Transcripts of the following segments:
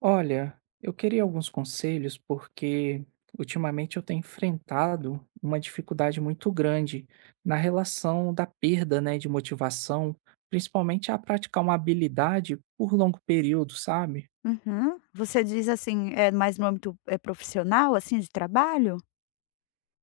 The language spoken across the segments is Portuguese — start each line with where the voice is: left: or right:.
right: Olha, eu queria alguns conselhos porque ultimamente eu tenho enfrentado uma dificuldade muito grande na relação da perda, né, de motivação, principalmente a praticar uma habilidade por longo período, sabe?
left: Uhum. Você diz assim, é mais no âmbito, é profissional, assim, de trabalho?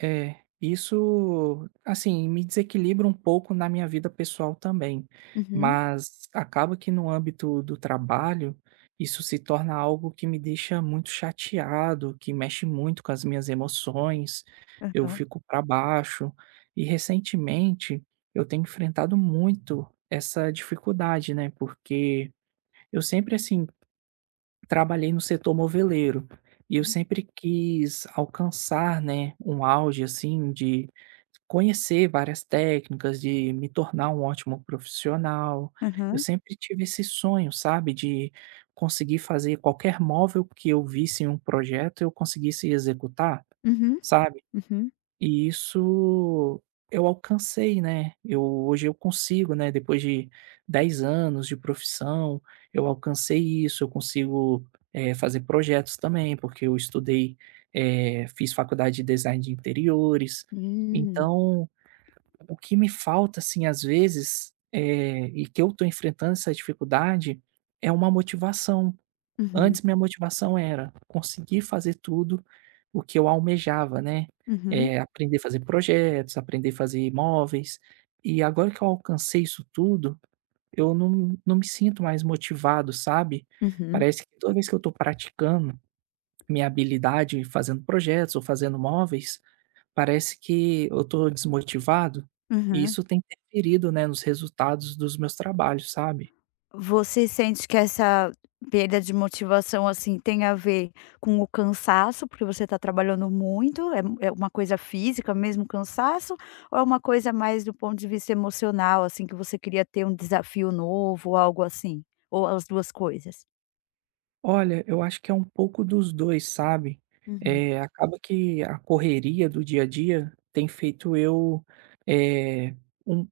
right: É, isso, assim, me desequilibra um pouco na minha vida pessoal também,
left: Uhum.
right: mas acaba que no âmbito do trabalho, isso se torna algo que me deixa muito chateado, que mexe muito com as minhas emoções, eu
left: Aham.
right: fico para baixo. E recentemente eu tenho enfrentado muito essa dificuldade, né? Porque eu sempre, assim, trabalhei no setor moveleiro, e eu
left: Uhum.
right: sempre quis alcançar, né, um auge, assim, de conhecer várias técnicas, de me tornar um ótimo profissional. Eu sempre tive esse sonho, sabe, de conseguir fazer qualquer móvel que eu visse em um projeto, eu conseguisse executar,
left: Uhum,
right: sabe?
left: uhum.
right: E isso eu alcancei, né, eu hoje eu consigo, né, depois de 10 anos de profissão, eu alcancei isso, eu consigo, fazer projetos também, porque eu estudei, fiz faculdade de design de interiores.
left: Hum.
right: Então, o que me falta, assim, às vezes, e que eu estou enfrentando essa dificuldade, é uma motivação.
left: Uhum,
right: Antes minha motivação era conseguir fazer tudo o que eu almejava, né,
left: uhum,
right: aprender a fazer projetos, aprender a fazer imóveis, e agora que eu alcancei isso tudo, eu não me sinto mais motivado, sabe.
left: uhum.
right: Parece que toda vez que eu estou praticando minha habilidade fazendo projetos ou fazendo móveis, parece que eu estou desmotivado, e
left: Uhum.
right: isso tem interferido, né, nos resultados dos meus trabalhos, sabe.
left: Você sente que essa perda de motivação, assim, tem a ver com o cansaço, porque você está trabalhando muito, é uma coisa física mesmo, cansaço, ou é uma coisa mais do ponto de vista emocional, assim, que você queria ter um desafio novo, algo assim? Ou as 2 coisas?
right: Olha, eu acho que é um pouco dos 2, sabe.
left: Uhum.
right: Acaba que a correria do dia a dia tem feito eu, eh, um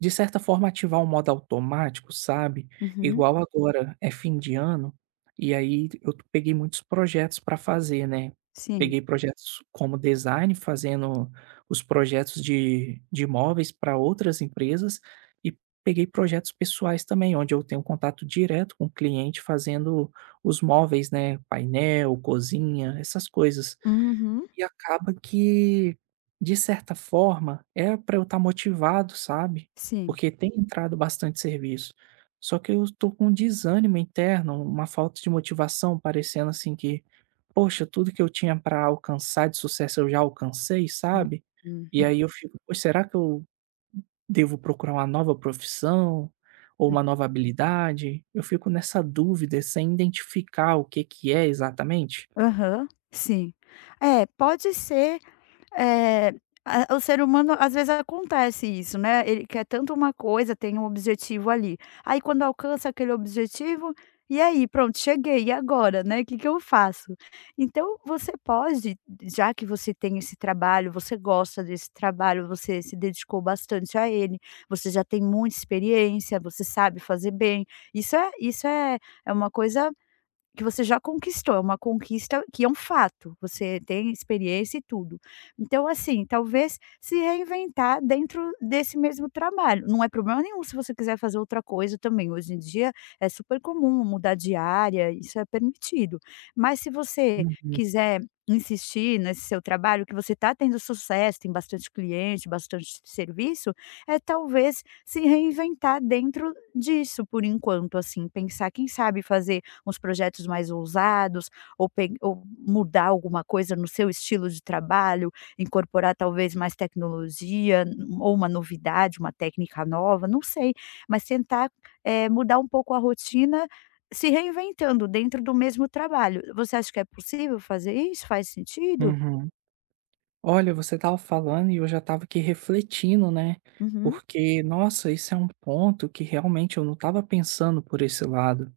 right: de certa forma, ativar um modo automático, sabe.
left: Uhum.
right: Igual agora é fim de ano, e aí eu t peguei muitos projetos para fazer, né.
left: Sim.
right: Peguei projetos como design, fazendo os projetos de imóveis para outras empresas, e peguei projetos pessoais também, onde eu tenho contato direto com o cliente fazendo os móveis, né, painel, cozinha, essas coisas.
left: Uhum.
right: E acaba que, de certa forma, era para eu estar motivado, sabe,
left: Sim.
right: porque tem entrado bastante serviço. Só que eu tô com um desânimo interno, uma falta de motivação, parecendo assim que: "Poxa, tudo que eu tinha para alcançar de sucesso eu já alcancei",
left: Hum,
right: sabe. E
left: hum,
right: aí eu fico: "Poxa, será que eu devo procurar uma nova profissão ou
left: hum.
right: uma nova habilidade? Eu fico nessa dúvida sem identificar o que que é exatamente."
left: Aham, sim. É, pode ser. É, a o ser humano às vezes acontece isso, né, ele quer tanto uma coisa, tem um objetivo ali, aí quando alcança aquele objetivo, e aí pronto cheguei, e agora, né, o que que eu faço? Então você pode, já que você tem esse trabalho, você gosta desse trabalho, você se dedicou bastante a ele, você já tem muita experiência, você sabe fazer bem, isso é uma coisa que você já conquistou, é uma conquista que é um fato, você tem experiência e tudo. Então, assim, talvez se reinventar dentro desse mesmo trabalho, não é problema nenhum se você quiser fazer outra coisa também. Hoje em dia é super comum mudar de área, isso é permitido. Mas se você
right: Uhum,
left: quiser insistir nesse seu trabalho, que você está tendo sucesso, tem bastante cliente, bastante serviço, é talvez se reinventar dentro disso por enquanto, assim, pensar, quem sabe fazer uns projetos mais ousados, ou pe ou mudar alguma coisa no seu estilo de trabalho, incorporar talvez mais tecnologia, ou uma novidade, uma técnica nova, não sei, mas tentar, mudar um pouco a rotina, se reinventando dentro do mesmo trabalho. Você acha que é possível fazer isso? Faz sentido?
right: uhum. Olha, você estava falando e eu já estava aqui refletindo, né?
left: Uhum,
right: Porque, nossa, isso é um ponto que realmente eu não estava pensando por esse lado.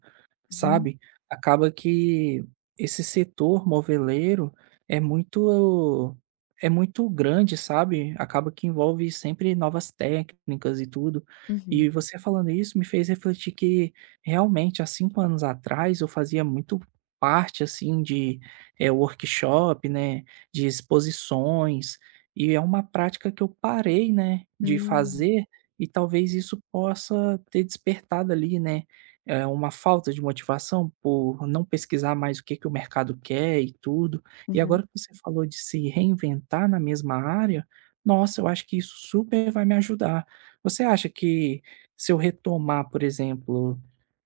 left: uhum,
right: Sabe, acaba que esse setor moveleiro é muito é muito grande, sabe, acaba que envolve sempre novas técnicas e tudo.
left: uhum.
right: E você falando isso me fez refletir que realmente há 5 anos atrás eu fazia muito parte, assim, de, workshop, né, de exposições, e é uma prática que eu parei, né, de
left: Hum.
right: fazer, e talvez isso possa ter despertado ali, né, é uma falta de motivação por não pesquisar mais o que que o mercado quer e tudo. E
left: Uhum,
right: agora que você falou de se reinventar na mesma área, nossa, eu acho que isso super vai me ajudar. Você acha que se eu retomar, por exemplo,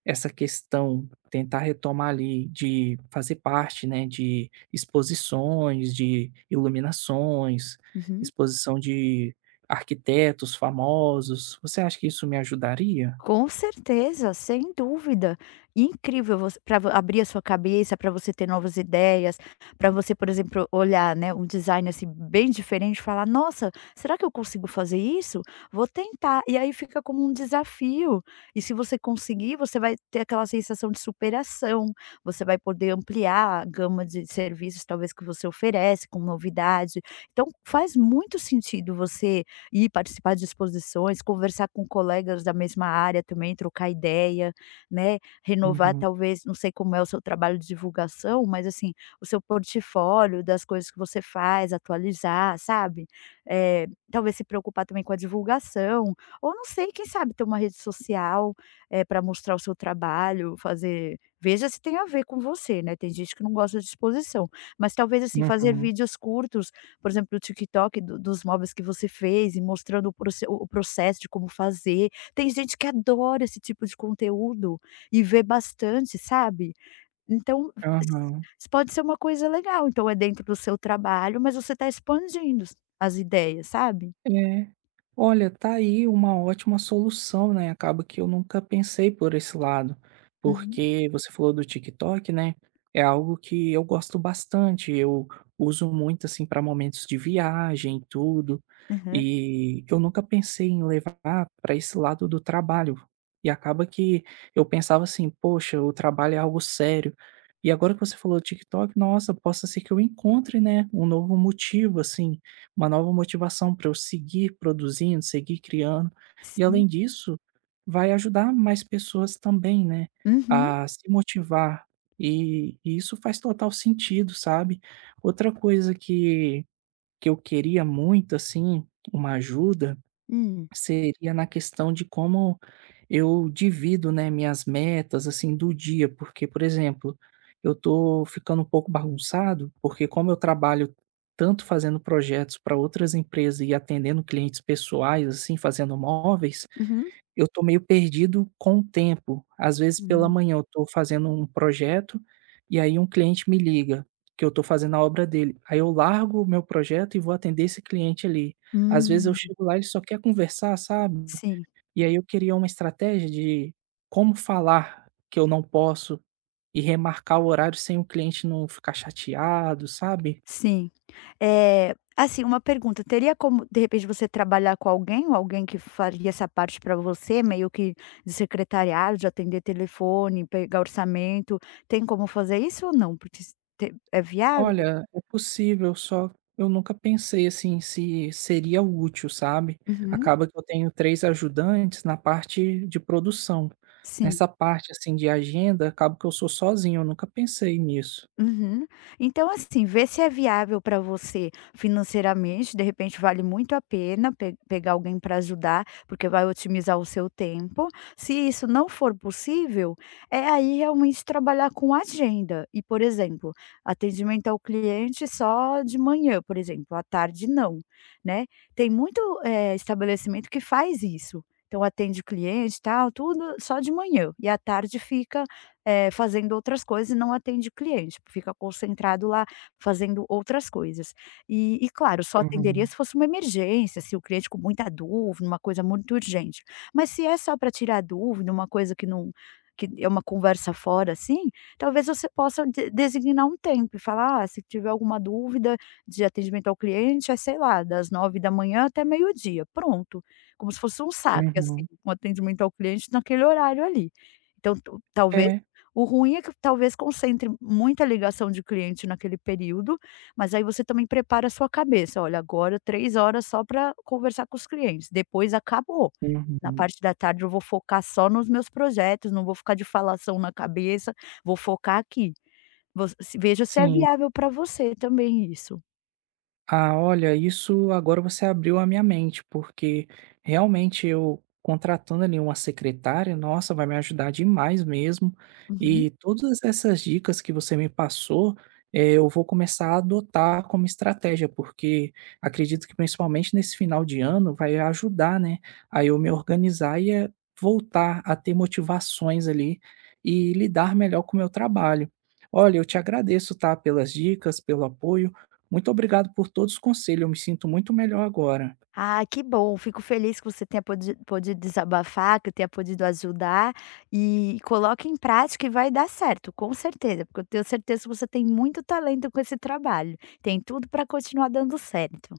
right: essa questão, tentar retomar ali de fazer parte, né, de exposições, de iluminações,
left: uhum.
right: exposição de arquitetos famosos, você acha que isso me ajudaria?
left: Com certeza, sem dúvida. E incrível para abrir a sua cabeça, para você ter novas ideias, para você, por exemplo, olhar, né, um design assim bem diferente e falar: "Nossa, será que eu consigo fazer isso? Vou tentar". E aí fica como um desafio. E se você conseguir, você vai ter aquela sensação de superação, você vai poder ampliar a gama de serviços talvez que você oferece com novidade. Então faz muito sentido você ir participar de exposições, conversar com colegas da mesma área também, trocar ideia, né, renovar
right: Uhum,
left: talvez, não sei como é o seu trabalho de divulgação, mas assim, o seu portfólio das coisas que você faz, atualizar, sabe. Talvez se preocupar também com a divulgação, ou não sei, quem sabe ter uma rede social, para mostrar o seu trabalho, fazer, veja se tem a ver com você, né, tem gente que não gosta de exposição, mas talvez assim, fazer
right: uhum.
left: vídeos curtos, por exemplo, do TikTok, do dos móveis que você fez e mostrando o processo de como fazer. Tem gente que adora esse tipo de conteúdo e vê bastante, sabe. Então,
right: Aham.
left: isso pode ser uma coisa legal. Então é dentro do seu trabalho, mas você está expandindo as ideias, sabe.
right: É. Olha, tá aí uma ótima solução, né, acaba que eu nunca pensei por esse lado,
left: Uhum.
right: porque você falou do TikTok, né, é algo que eu gosto bastante, eu uso muito, assim, para momentos de viagem e tudo,
left: Aham.
right: e eu nunca pensei em levar para esse lado do trabalho. E acaba que eu pensava assim: "Poxa, o trabalho é algo sério". E agora que você falou do TikTok, nossa, possa ser que eu encontre, né, um novo motivo, assim. Uma nova motivação para eu seguir produzindo, seguir criando. E
left: Sim.
right: além disso, vai ajudar mais pessoas também, né,
left: Uhum.
right: a se motivar. E isso faz total sentido, sabe. Outra coisa que eu queria muito, assim, uma ajuda.
left: Hum.
right: Seria na questão de como eu divido, né, minhas metas, assim, do dia, porque, por exemplo, eu tô ficando um pouco bagunçado, porque como eu trabalho tanto fazendo projetos para outras empresas e atendendo clientes pessoais, assim, fazendo móveis,
left: Uhum.
right: eu tô meio perdido com o tempo. Às vezes pela
left: Hum.
right: manhã eu tô fazendo um projeto, e aí um cliente me liga, que eu tô fazendo a obra dele. Aí eu largo o meu projeto e vou atender esse cliente ali. Às vezes eu
left: Hum.
right: chego lá, e ele só quer conversar, sabe.
left: Sim.
right: E aí eu queria uma estratégia de como falar que eu não posso e remarcar o horário sem o cliente não ficar chateado, sabe.
left: Sim. Assim, uma pergunta, teria como, de repente, você trabalhar com alguém ou alguém que faria essa parte para você, meio que de secretariado, de atender telefone, pegar orçamento, tem como fazer isso ou não? Porque s te é viável?
right: Olha, é possível, só eu nunca pensei assim se seria útil, sabe.
left: Uhum,
right: Acaba que eu tenho 3 ajudantes na parte de produção.
left: sim.
right: Nessa parte, assim, de agenda, acaba que eu sou sozinho, eu nunca pensei nisso.
left: Uhum. Então, assim, vê se é viável para você financeiramente. De repente, vale muito a pena pegar alguém para ajudar, porque vai otimizar o seu tempo. Se isso não for possível, é aí realmente trabalhar com agenda. E, por exemplo, atendimento ao cliente só de manhã, por exemplo, à tarde não, né? Tem muito estabelecimento que faz isso. Então, atende o cliente, tal, tudo só de manhã. E à tarde fica fazendo outras coisas e não atende o cliente, fica concentrado lá fazendo outras coisas. E claro, só atenderia
right: Uhum,
left: se fosse uma emergência, se o cliente com muita dúvida, uma coisa muito urgente. Mas se é só para tirar dúvida, uma coisa que não, que é uma conversa fora, assim, talvez você possa de designar um tempo e falar: "Ah, se tiver alguma dúvida de atendimento ao cliente, é, sei lá, das 9 da manhã até meio-dia", pronto. Como se fosse um saque, assim,
right: uhum,
left: um atendimento ao cliente naquele horário ali. Então, tu talvez,
right: é.
left: o ruim é que talvez concentre muita ligação de cliente naquele período, mas aí você também prepara a sua cabeça: "Olha, agora 3 horas só para conversar com os clientes, depois acabou. Na
right: Uhum.
left: parte da tarde eu vou focar só nos meus projetos, não vou ficar de falação na cabeça, vou focar aqui". Voc se Veja se é
right: Sim.
left: viável para você também isso.
right: Ah, olha, isso agora você abriu a minha mente, porque realmente eu contratando ali uma secretária, nossa, vai me ajudar demais mesmo.
left: Uhum.
right: E todas essas dicas que você me passou, eu vou começar a adotar como estratégia, porque acredito que principalmente nesse final de ano vai ajudar, né, a eu me organizar e voltar a ter motivações ali e lidar melhor com o meu trabalho. Olha, eu te agradeço, tá, pelas dicas, pelo apoio. Muito obrigado por todos os conselhos, eu me sinto muito melhor agora.
left: Ah, que bom. Fico feliz que você tenha podido desabafar, que eu tenha podido ajudar. E coloque em prática e vai dar certo, com certeza, porque eu tenho certeza que você tem muito talento com esse trabalho. Tem tudo para continuar dando certo.